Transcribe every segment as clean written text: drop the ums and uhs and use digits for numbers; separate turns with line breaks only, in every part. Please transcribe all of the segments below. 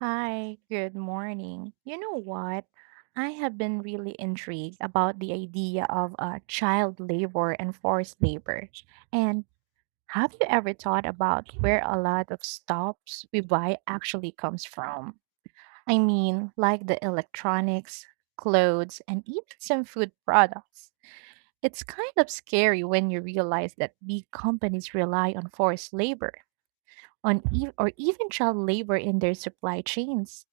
Hi, good morning. You know what? I have been really intrigued about the idea of child labor and forced labor. And have you ever thought about where a lot of stuffs we buy actually comes from? I mean, like the electronics, clothes, and even some food products. It's kind of scary when you realize that big companies rely on forced labor on or even child labor in their supply chains.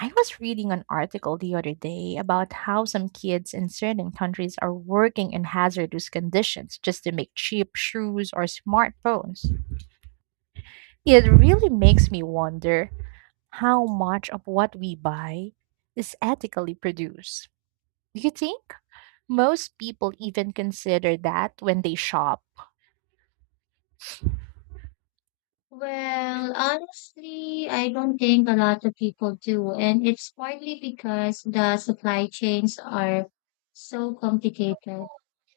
I was reading an article the other day about how some kids in certain countries are working in hazardous conditions just to make cheap shoes or smartphones. It really makes me wonder how much of what we buy is ethically produced. Do you think most people even consider that when they shop?
Well, honestly, I don't think a lot of people do, and it's partly because the supply chains are so complicated.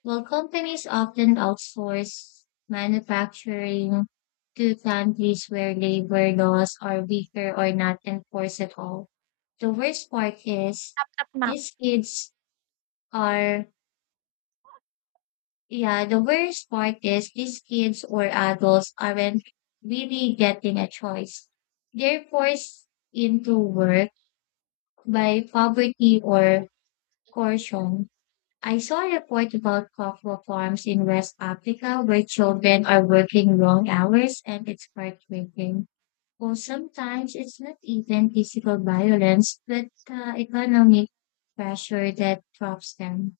Well, companies often outsource manufacturing to countries where labor laws are weaker or not enforced at all. The worst part is
Up, ma'am.
these kids are yeah, the worst part is these kids or adults aren't really getting a choice. They're forced into work by poverty or coercion. I saw a report about cocoa farms in West Africa where children are working long hours, and it's heartbreaking. Well, sometimes it's not even physical violence, but economic pressure that drops them.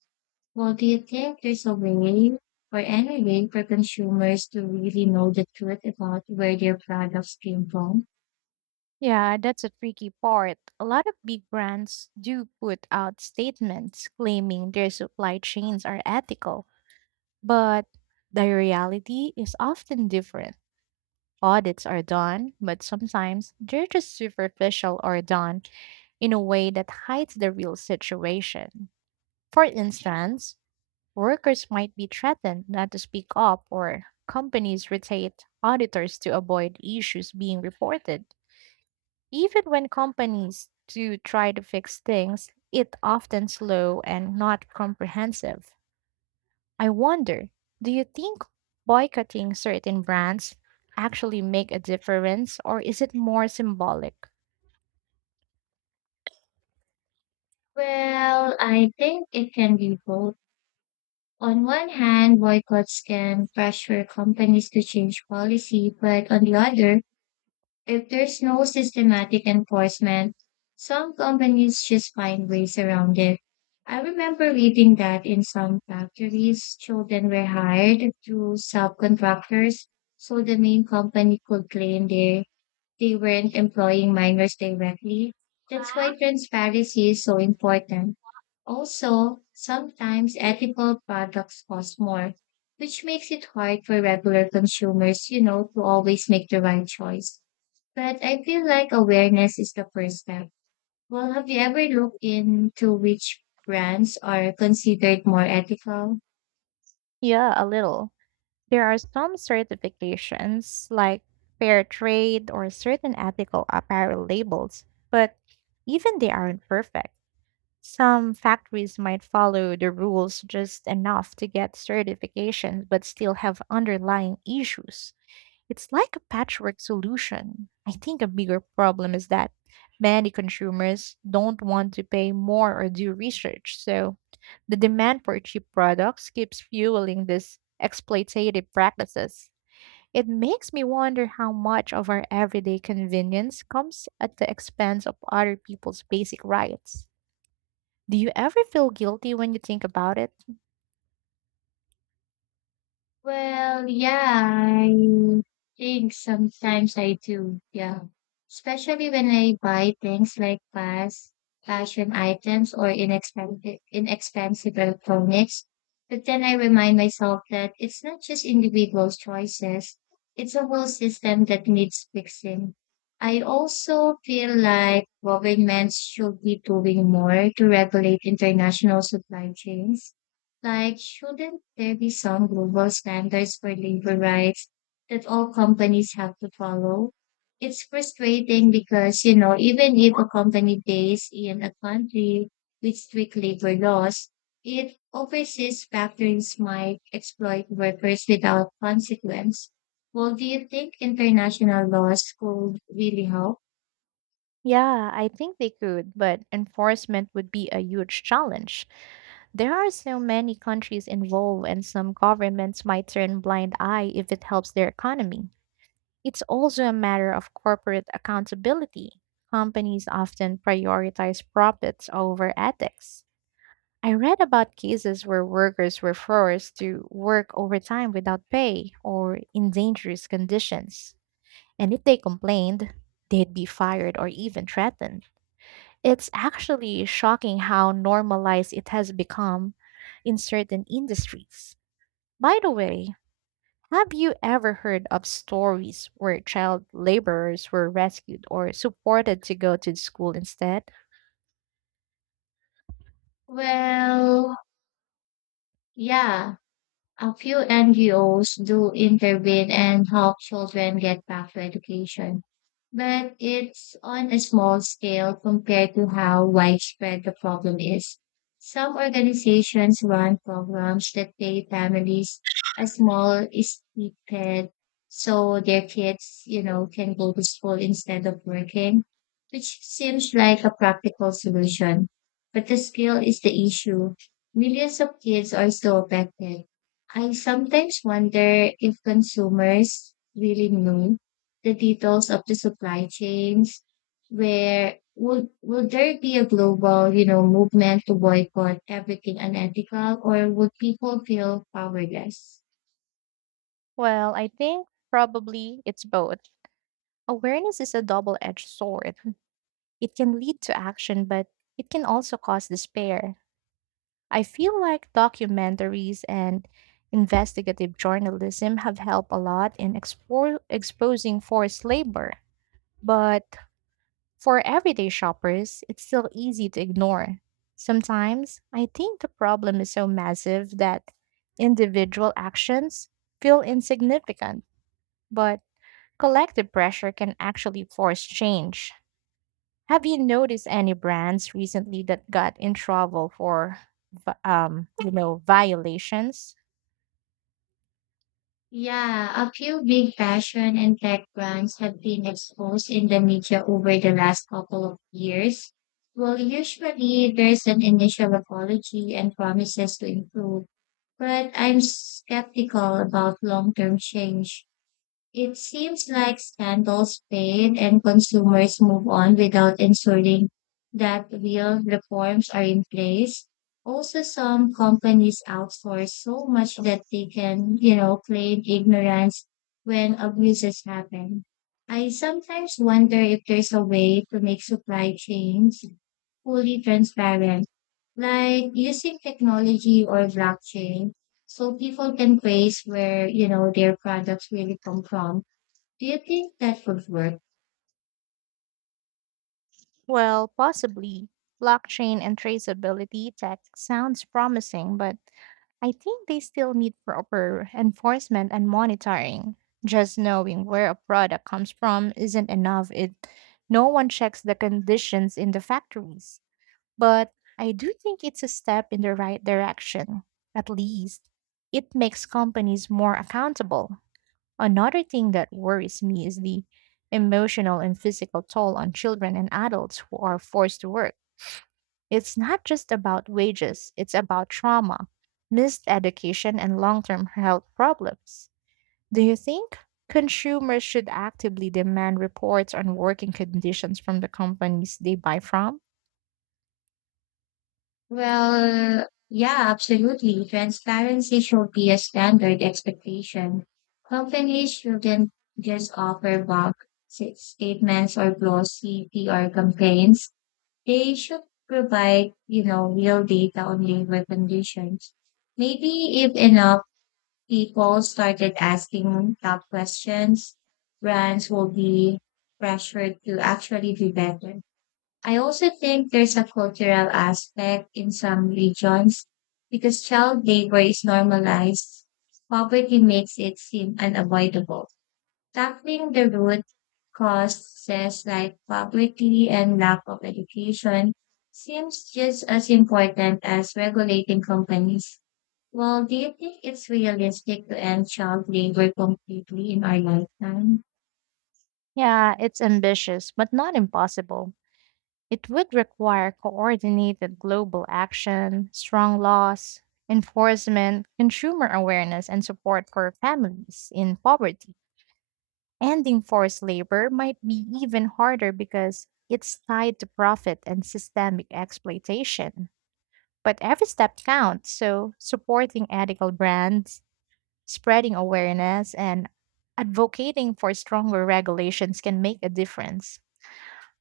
Well, do you think there's a way or any way for consumers to really know the truth about where their products came from?
Yeah, that's a tricky part. A lot of big brands do put out statements claiming their supply chains are ethical, but the reality is often different. Audits are done, but sometimes they're just superficial or done in a way that hides the real situation. For instance, workers might be threatened not to speak up, or companies rotate auditors to avoid issues being reported. Even when companies do try to fix things, it's often slow and not comprehensive. I wonder, do you think boycotting certain brands actually make a difference, or is it more symbolic?
Well, I think it can be both. On one hand, boycotts can pressure companies to change policy, but on the other, if there's no systematic enforcement, some companies just find ways around it. I remember reading that in some factories, children were hired through subcontractors, so the main company could claim they weren't employing minors directly. That's why transparency is so important. Also, sometimes ethical products cost more, which makes it hard for regular consumers, to always make the right choice. But I feel like awareness is the first step. Well, have you ever looked into which brands are considered more ethical?
Yeah, a little. There are some certifications like fair trade or certain ethical apparel labels, but even they aren't perfect. Some factories might follow the rules just enough to get certifications but still have underlying issues. It's like a patchwork solution. I think a bigger problem is that many consumers don't want to pay more or do research. So the demand for cheap products keeps fueling these exploitative practices. It makes me wonder how much of our everyday convenience comes at the expense of other people's basic rights. Do you ever feel guilty when you think about it?
Well, yeah, I think sometimes I do. Yeah. Especially when I buy things like fast fashion items or inexpensive electronics. But then I remind myself that it's not just individual choices. It's a whole system that needs fixing. I also feel like governments should be doing more to regulate international supply chains, like, shouldn't there be some global standards for labor rights that all companies have to follow? It's frustrating because, even if a company based in a country with strict labor laws, it overseas factories might exploit workers without consequence. Well, do you think international laws could really help?
Yeah, I think they could, but enforcement would be a huge challenge. There are so many countries involved, and some governments might turn blind eye if it helps their economy. It's also a matter of corporate accountability. Companies often prioritize profits over ethics. I read about cases where workers were forced to work overtime without pay or in dangerous conditions. And if they complained, they'd be fired or even threatened. It's actually shocking how normalized it has become in certain industries. By the way, have you ever heard of stories where child laborers were rescued or supported to go to school instead?
Well, yeah, a few NGOs do intervene and help children get back to education, but it's on a small scale compared to how widespread the problem is. Some organizations run programs that pay families a small stipend so their kids, can go to school instead of working, which seems like a practical solution. But the skill is the issue. Millions of kids are still affected. I sometimes wonder if consumers really know the details of the supply chains. Where will there be a global, movement to boycott everything unethical, or would people feel powerless?
Well, I think probably it's both. Awareness is a double edged sword. It can lead to action, but it can also cause despair. I feel like documentaries and investigative journalism have helped a lot in exposing forced labor. But for everyday shoppers, it's still easy to ignore. Sometimes I think the problem is so massive that individual actions feel insignificant, but collective pressure can actually force change. Have you noticed any brands recently that got in trouble for, you know, violations?
Yeah, a few big fashion and tech brands have been exposed in the media over the last couple of years. Well, usually there's an initial apology and promises to improve, but I'm skeptical about long term change. It seems like scandals fade and consumers move on without ensuring that real reforms are in place. Also, some companies outsource so much that they can, claim ignorance when abuses happen. I sometimes wonder if there's a way to make supply chains fully transparent, like using technology or blockchain so people can trace where, their products really come from. Do you think that would work?
Well, possibly. Blockchain and traceability tech sounds promising, but I think they still need proper enforcement and monitoring. Just knowing where a product comes from isn't enough. It no one checks the conditions in the factories. But I do think it's a step in the right direction. At least it makes companies more accountable. Another thing that worries me is the emotional and physical toll on children and adults who are forced to work. It's not just about wages, it's about trauma, missed education, and long term health problems. Do you think consumers should actively demand reports on working conditions from the companies they buy from?
Well, yeah, absolutely. Transparency should be a standard expectation. Companies shouldn't just offer bulk statements or glossy PR campaigns. They should provide, real data on labor conditions. Maybe if enough people started asking tough questions, brands will be pressured to actually do better. I also think there's a cultural aspect in some regions because child labor is normalized. Poverty makes it seem unavoidable. Tackling the root causes like poverty and lack of education seems just as important as regulating companies. Well, do you think it's realistic to end child labor completely in our lifetime?
Yeah, it's ambitious, but not impossible. It would require coordinated global action, strong laws, enforcement, consumer awareness, and support for families in poverty. Ending forced labor might be even harder because it's tied to profit and systemic exploitation. But every step counts, so supporting ethical brands, spreading awareness, and advocating for stronger regulations can make a difference.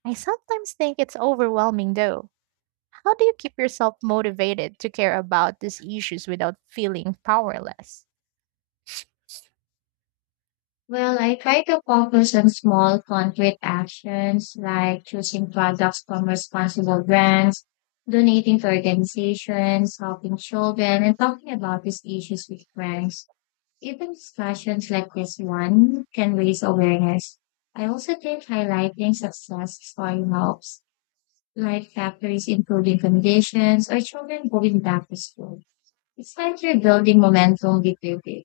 I sometimes think it's overwhelming though. How do you keep yourself motivated to care about these issues without feeling powerless?
Well, I try to focus on small concrete actions like choosing products from responsible brands, donating to organizations, helping children, and talking about these issues with friends. Even discussions like this one can raise awareness. I also think highlighting success story helps, like factories improving conditions or children going back to school. It's like you're building momentum bit by bit,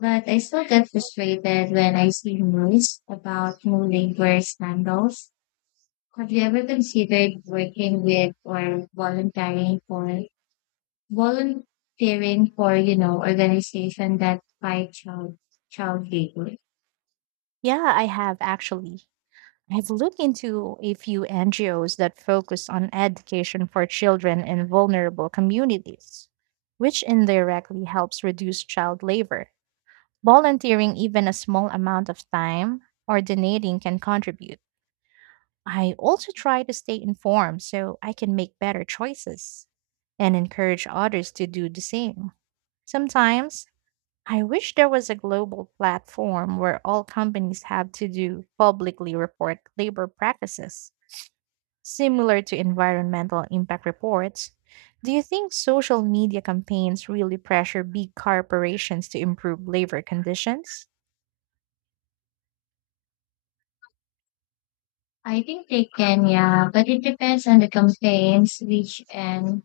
but I still get frustrated when I see news about new labor scandals. Have you ever considered working with or volunteering for, organization that fight child labor?
Yeah, I have actually. I've looked into a few NGOs that focus on education for children in vulnerable communities, which indirectly helps reduce child labor. Volunteering even a small amount of time or donating can contribute. I also try to stay informed so I can make better choices and encourage others to do the same. Sometimes I wish there was a global platform where all companies have to do publicly report labor practices, similar to environmental impact reports. Do you think social media campaigns really pressure big corporations to improve labor conditions?
I think they can, yeah, but it depends on the campaigns, which and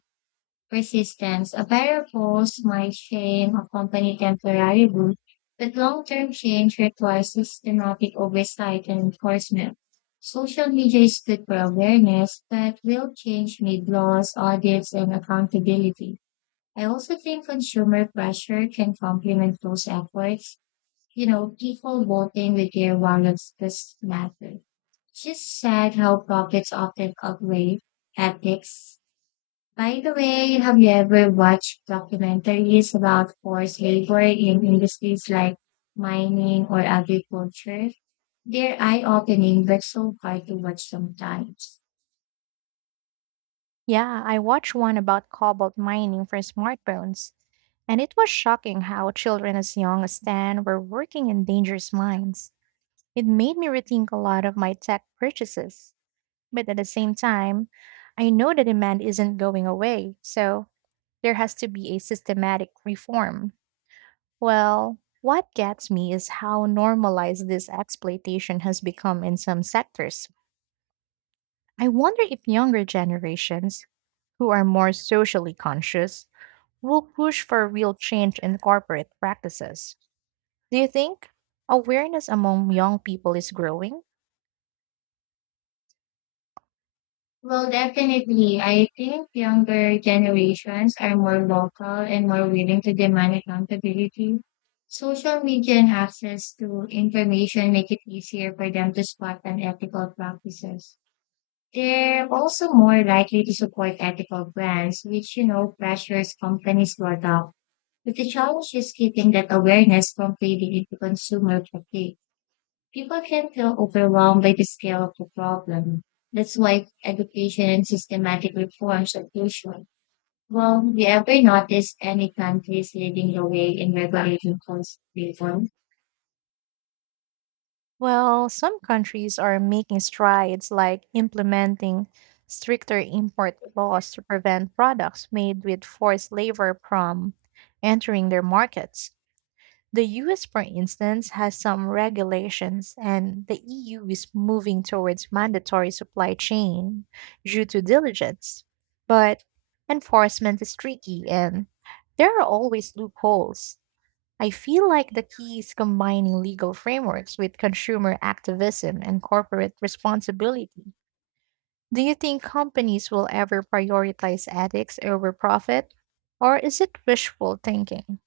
persistence. A pair of might shame accompany temporary good, but long-term change requires systematic oversight and enforcement. Social media is good for awareness, but will change need laws, audits, and accountability. I also think consumer pressure can complement those efforts. You know, people voting with their wallets does matter. It's just sad how profits often outweigh ethics. By the way, have you ever watched documentaries about forced labor in industries like mining or agriculture? They're eye-opening, but so hard to watch sometimes.
Yeah, I watched one about cobalt mining for smartphones. And it was shocking how children as young as 10 were working in dangerous mines. It made me rethink a lot of my tech purchases. But at the same time, I know the demand isn't going away, so there has to be a systematic reform. Well, what gets me is how normalized this exploitation has become in some sectors. I wonder if younger generations, who are more socially conscious, will push for real change in corporate practices. Do you think awareness among young people is growing?
Well, definitely. I think younger generations are more vocal and more willing to demand accountability. Social media and access to information make it easier for them to spot unethical practices. They're also more likely to support ethical brands, which, pressures companies to adopt. But the challenge is keeping that awareness from fading into consumer fatigue. People can feel overwhelmed by the scale of the problem. That's why education and systematic reforms are crucial. Well, have you ever noticed any countries leading the way in regulating cost reform?
Well, some countries are making strides like implementing stricter import laws to prevent products made with forced labor from entering their markets. The US, for instance, has some regulations, and the EU is moving towards mandatory supply chain due to diligence. But enforcement is tricky, and there are always loopholes. I feel like the key is combining legal frameworks with consumer activism and corporate responsibility. Do you think companies will ever prioritize ethics over profit? Or is it wishful thinking?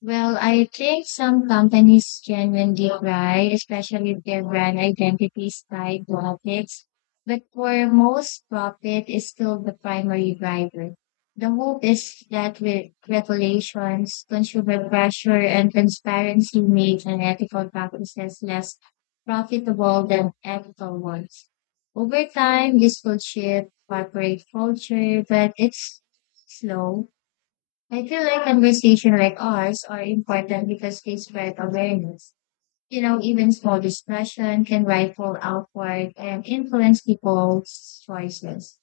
Well, I think some companies genuinely try, especially if their brand identity is tied to ethics. But for most, profit is still the primary driver. The hope is that with regulations, consumer pressure, and transparency make unethical practices less profitable than ethical ones. Over time, this will shift corporate culture, but it's slow. I feel like conversation like ours are important because they spread awareness. You know, even small discussion can ripple outward and influence people's choices.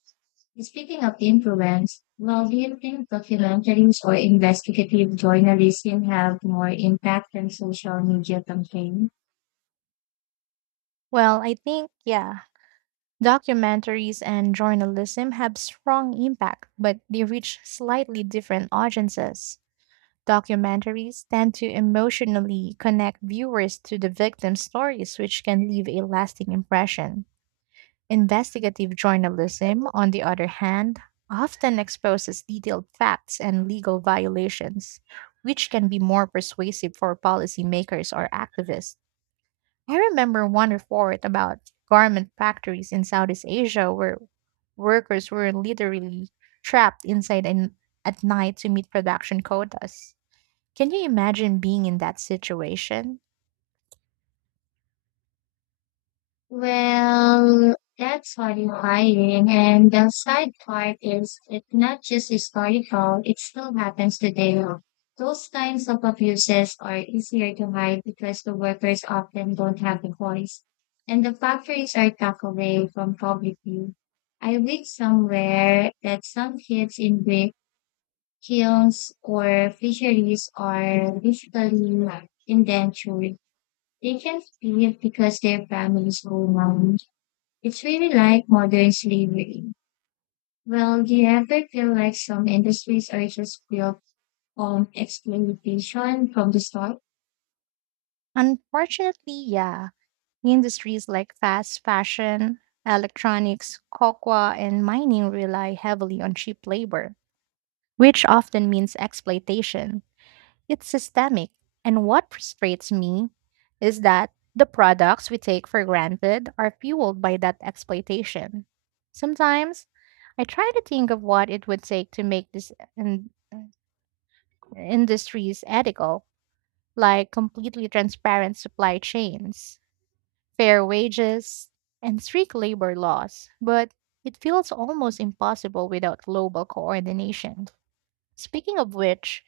Speaking of influence, well, do you think documentaries or investigative journalism have more impact than social media campaigns?
Well, I think, yeah. Documentaries and journalism have strong impact, but they reach slightly different audiences. Documentaries tend to emotionally connect viewers to the victim stories, which can leave a lasting impression. Investigative journalism, on the other hand, often exposes detailed facts and legal violations, which can be more persuasive for policymakers or activists. I remember one report about garment factories in Southeast Asia where workers were literally trapped inside and at night to meet production quotas. Can you imagine being in that situation?
Well, that's horrifying. And the sad part is it's not just historical, it still happens today. Those kinds of abuses are easier to hide because the workers often don't have a voice. And the factories are tucked away from public view. I read somewhere that some kids in brick kilns or fisheries are literally indentured. They can't leave because their families owe money. It's really like modern slavery. Well, do you ever feel like some industries are just built on exploitation from the start?
Unfortunately, yeah. Industries like fast fashion, electronics, cocoa, and mining rely heavily on cheap labor, which often means exploitation. It's systemic. And what frustrates me is that the products we take for granted are fueled by that exploitation. Sometimes I try to think of what it would take to make these industries ethical, like completely transparent supply chains, fair wages, and strict labor laws, but it feels almost impossible without global coordination. Speaking of which,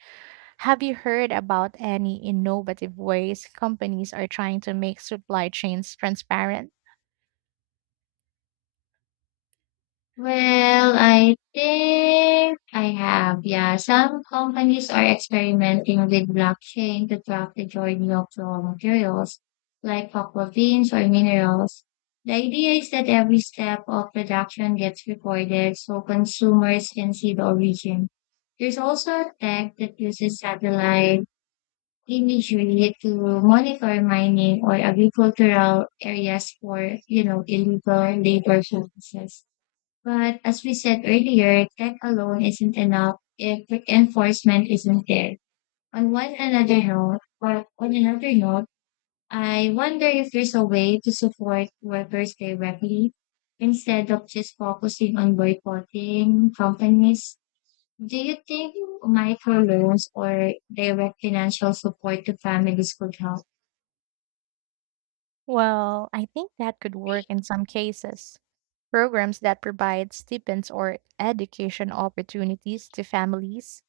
have you heard about any innovative ways companies are trying to make supply chains transparent?
Well, I think I have. Yeah, some companies are experimenting with blockchain to track the journey of raw materials like cocoa beans or minerals. The idea is that every step of production gets recorded so consumers can see the origin. There's also a tech that uses satellite initially to monitor mining or agricultural areas for, illegal labor practices. But as we said earlier, tech alone isn't enough if enforcement isn't there. On another note, I wonder if there's a way to support workers directly instead of just focusing on boycotting companies. Do you think microloans or direct financial support to families could help?
Well, I think that could work in some cases. Programs that provide stipends or education opportunities to families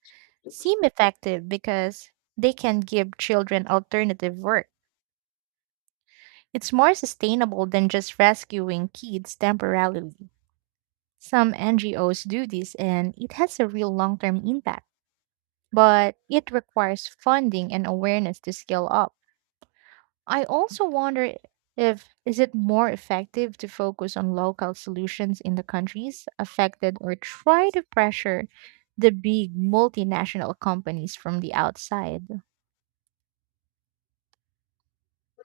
seem effective because they can give children alternative work. It's more sustainable than just rescuing kids temporarily. Some NGOs do this and it has a real long term impact, but it requires funding and awareness to scale up. I also wonder if is it more effective to focus on local solutions in the countries affected or try to pressure the big multinational companies from the outside.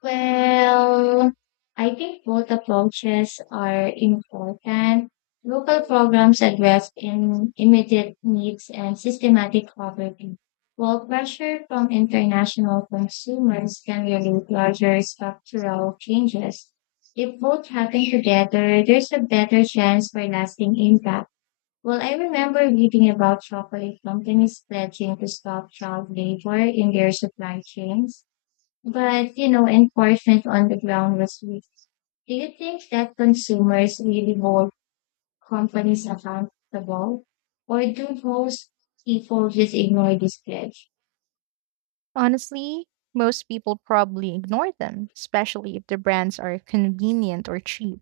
Well, I think both approaches are important. Local programs address in immediate needs and systematic poverty, while pressure from international consumers can relate larger structural changes. If both happen together, there's a better chance for lasting impact. Well, I remember reading about chocolate companies pledging to stop child labor in their supply chains, but enforcement on the ground was weak. Do you think that consumers really hold companies accountable, or do most people just ignore this pledge?
Honestly, most people probably ignore them, especially if the brands are convenient or cheap.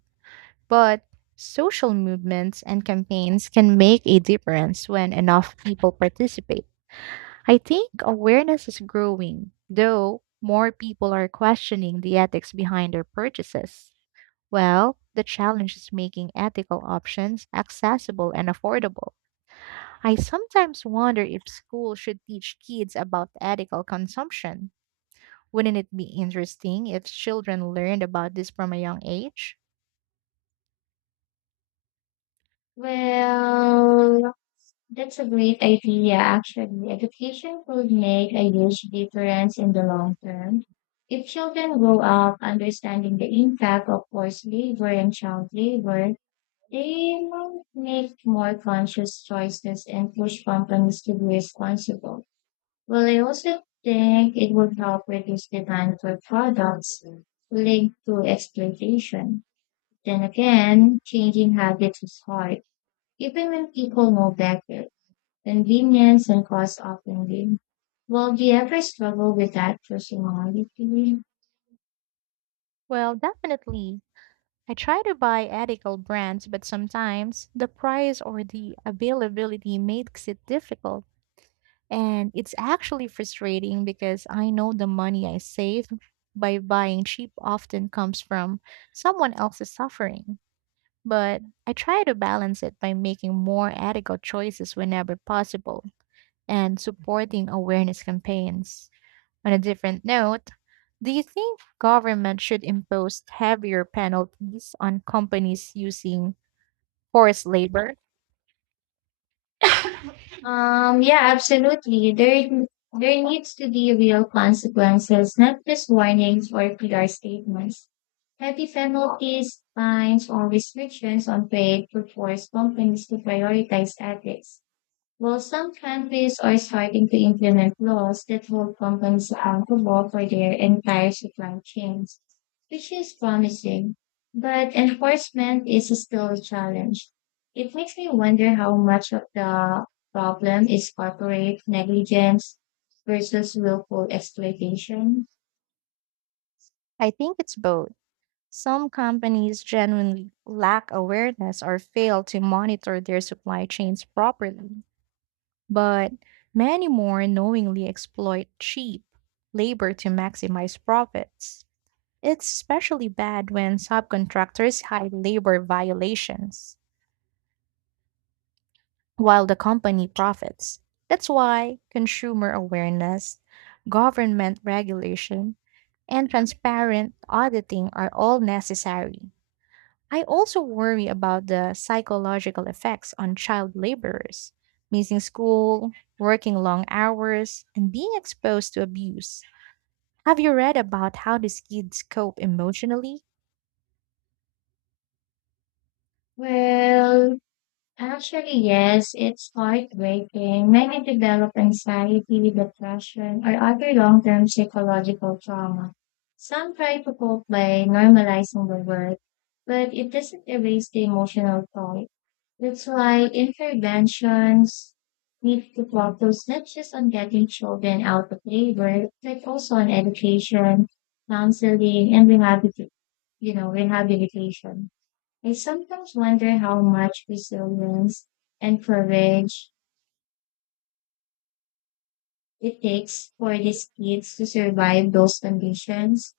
But social movements and campaigns can make a difference when enough people participate. I think awareness is growing, though more people are questioning the ethics behind their purchases. Well, the challenge is making ethical options accessible and affordable. I sometimes wonder if schools should teach kids about ethical consumption. Wouldn't it be interesting if children learned about this from a young age?
Well, that's a great idea, actually. Education could make a huge difference in the long term. If children grow up understanding the impact of forced labor and child labor, they might make more conscious choices and push companies to be responsible. Well, I also think it would help reduce demand for products linked to exploitation. Then again, changing habits is hard, even when people know better. Convenience and cost often win. Well, do you ever struggle with that personality?
Well, definitely. I try to buy ethical brands, but sometimes the price or the availability makes it difficult. And it's actually frustrating because I know the money I save by buying cheap often comes from someone else's suffering. But I try to balance it by making more ethical choices whenever possible and supporting awareness campaigns. On a different note, do you think government should impose heavier penalties on companies using forced labor?
Yeah, absolutely. There needs to be real consequences, not just warnings or PR statements. Heavy penalties, fines, or restrictions on trade could force companies to prioritize ethics. While some countries are starting to implement laws that hold companies accountable for their entire supply chains, which is promising, but enforcement is still a challenge. It makes me wonder how much of the problem is corporate negligence versus willful exploitation.
I think it's both. Some companies genuinely lack awareness or fail to monitor their supply chains properly, but many more knowingly exploit cheap labor to maximize profits. It's especially bad when subcontractors hide labor violations while the company profits. That's why consumer awareness, government regulation, and transparent auditing are all necessary. I also worry about the psychological effects on child laborers, missing school, working long hours, and being exposed to abuse. Have you read about how these kids cope emotionally?
Well, actually, yes, it's heartbreaking. Many develop anxiety, depression, or other long-term psychological trauma. Some try to cope by normalizing the work, but it doesn't erase the emotional toll. That's why interventions need to focus not just on getting children out of labor, but also on education, counseling, and rehabilitation. I sometimes wonder how much resilience and courage it takes for these kids to survive those conditions.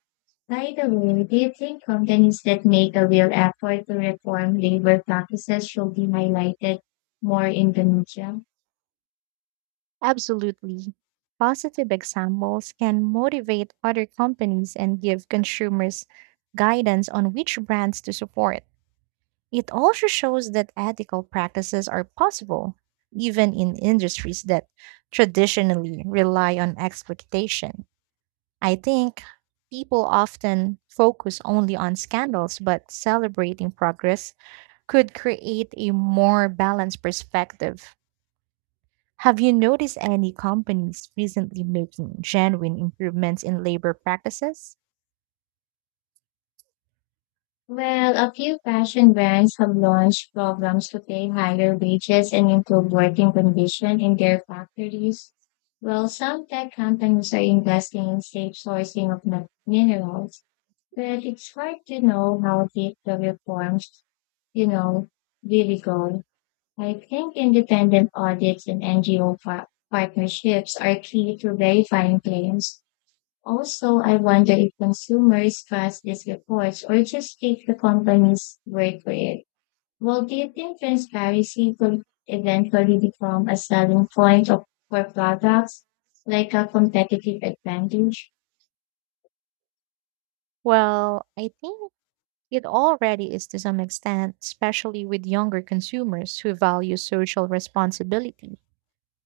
By the way, do you think companies that make a real effort to reform labor practices should be highlighted more in Indonesia?
Absolutely. Positive examples can motivate other companies and give consumers guidance on which brands to support. It also shows that ethical practices are possible, even in industries that traditionally rely on exploitation. I think people often focus only on scandals, but celebrating progress could create a more balanced perspective. Have you noticed any companies recently making genuine improvements in labor practices?
Well, a few fashion brands have launched programs to pay higher wages and improve working conditions in their factories. Well, some tech companies are investing in safe sourcing of minerals. But it's hard to know how deep the reforms, you know, really go. I think independent audits and NGO partnerships are key to verifying claims. Also, I wonder if consumers trust these reports or just take the company's word for it. Well, do you think transparency could eventually become a selling point for products, like a competitive advantage?
Well, I think it already is to some extent, especially with younger consumers who value social responsibility.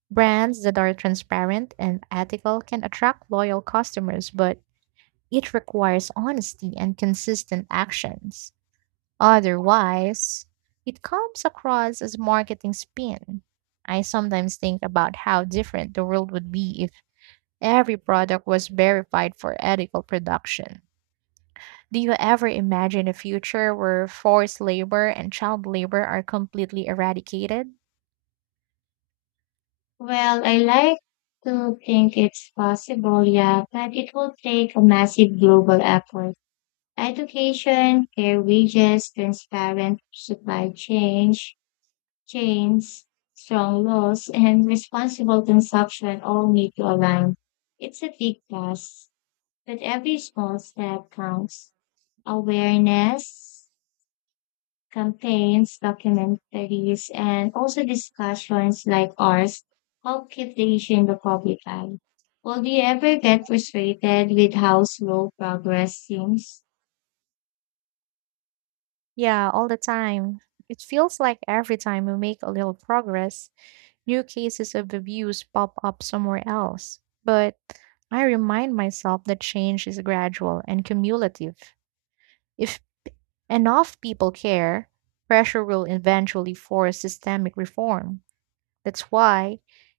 Brands that are transparent and ethical can attract loyal customers, but it requires honesty and consistent actions. Otherwise, it comes across as marketing spin. I sometimes think about how different the world would be if every product was verified for ethical production. Do you ever imagine a future where forced labor and child labor are completely eradicated?
Well, I like to think it's possible, yeah, but it will take a massive global effort. Education, fair wages, chains, strong laws, and responsible consumption all need to align. It's a big task, but every small step counts. Awareness, campaigns, documentaries, and also discussions like ours help keep the issue in the public eye. Will do you ever get frustrated with how slow progress seems?
Yeah, all the time. It feels like every time we make a little progress, new cases of abuse pop up somewhere else. But I remind myself that change is gradual and cumulative. If enough people care, pressure will eventually force systemic reform. That's why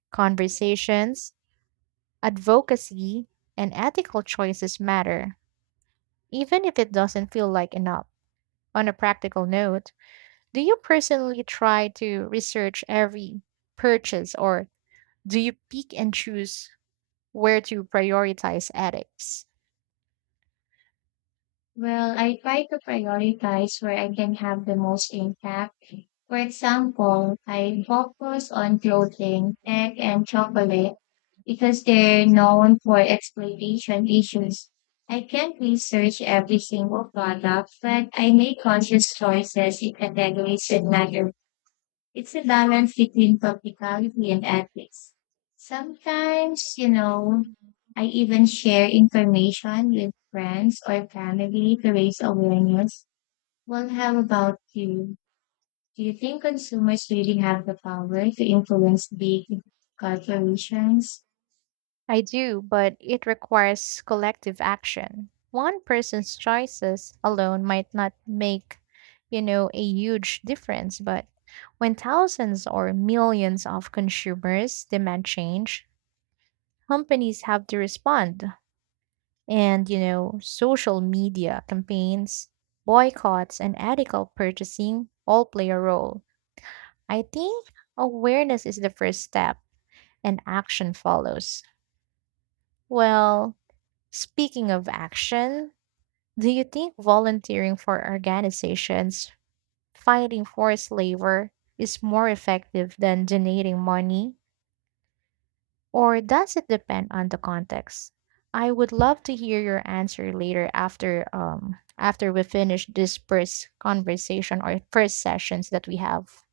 conversations, advocacy, and ethical choices matter, even if it doesn't feel like enough. On a practical note, do you personally try to research every purchase, or do you pick and choose where to prioritize ethics?
Well, I try to prioritize where I can have the most impact. For example, I focus on clothing, tech, and chocolate because they're known for exploitation issues. I can't research every single product, but I make conscious choices in categories that matter. It's a balance between practicality and ethics. Sometimes, I even share information with friends or family to raise awareness. Well, how about you? Do you think consumers really have the power to influence big corporations?
I do, but it requires collective action. One person's choices alone might not make, you know, a huge difference, but when thousands or millions of consumers demand change, companies have to respond. And, you know, social media campaigns, boycotts, and ethical purchasing all play a role. I think awareness is the first step and action follows. Well, speaking of action, do you think volunteering for organizations fighting forced labor is more effective than donating money, or does it depend on the context? I would love to hear your answer later after after we finish this first conversation or first sessions that we have.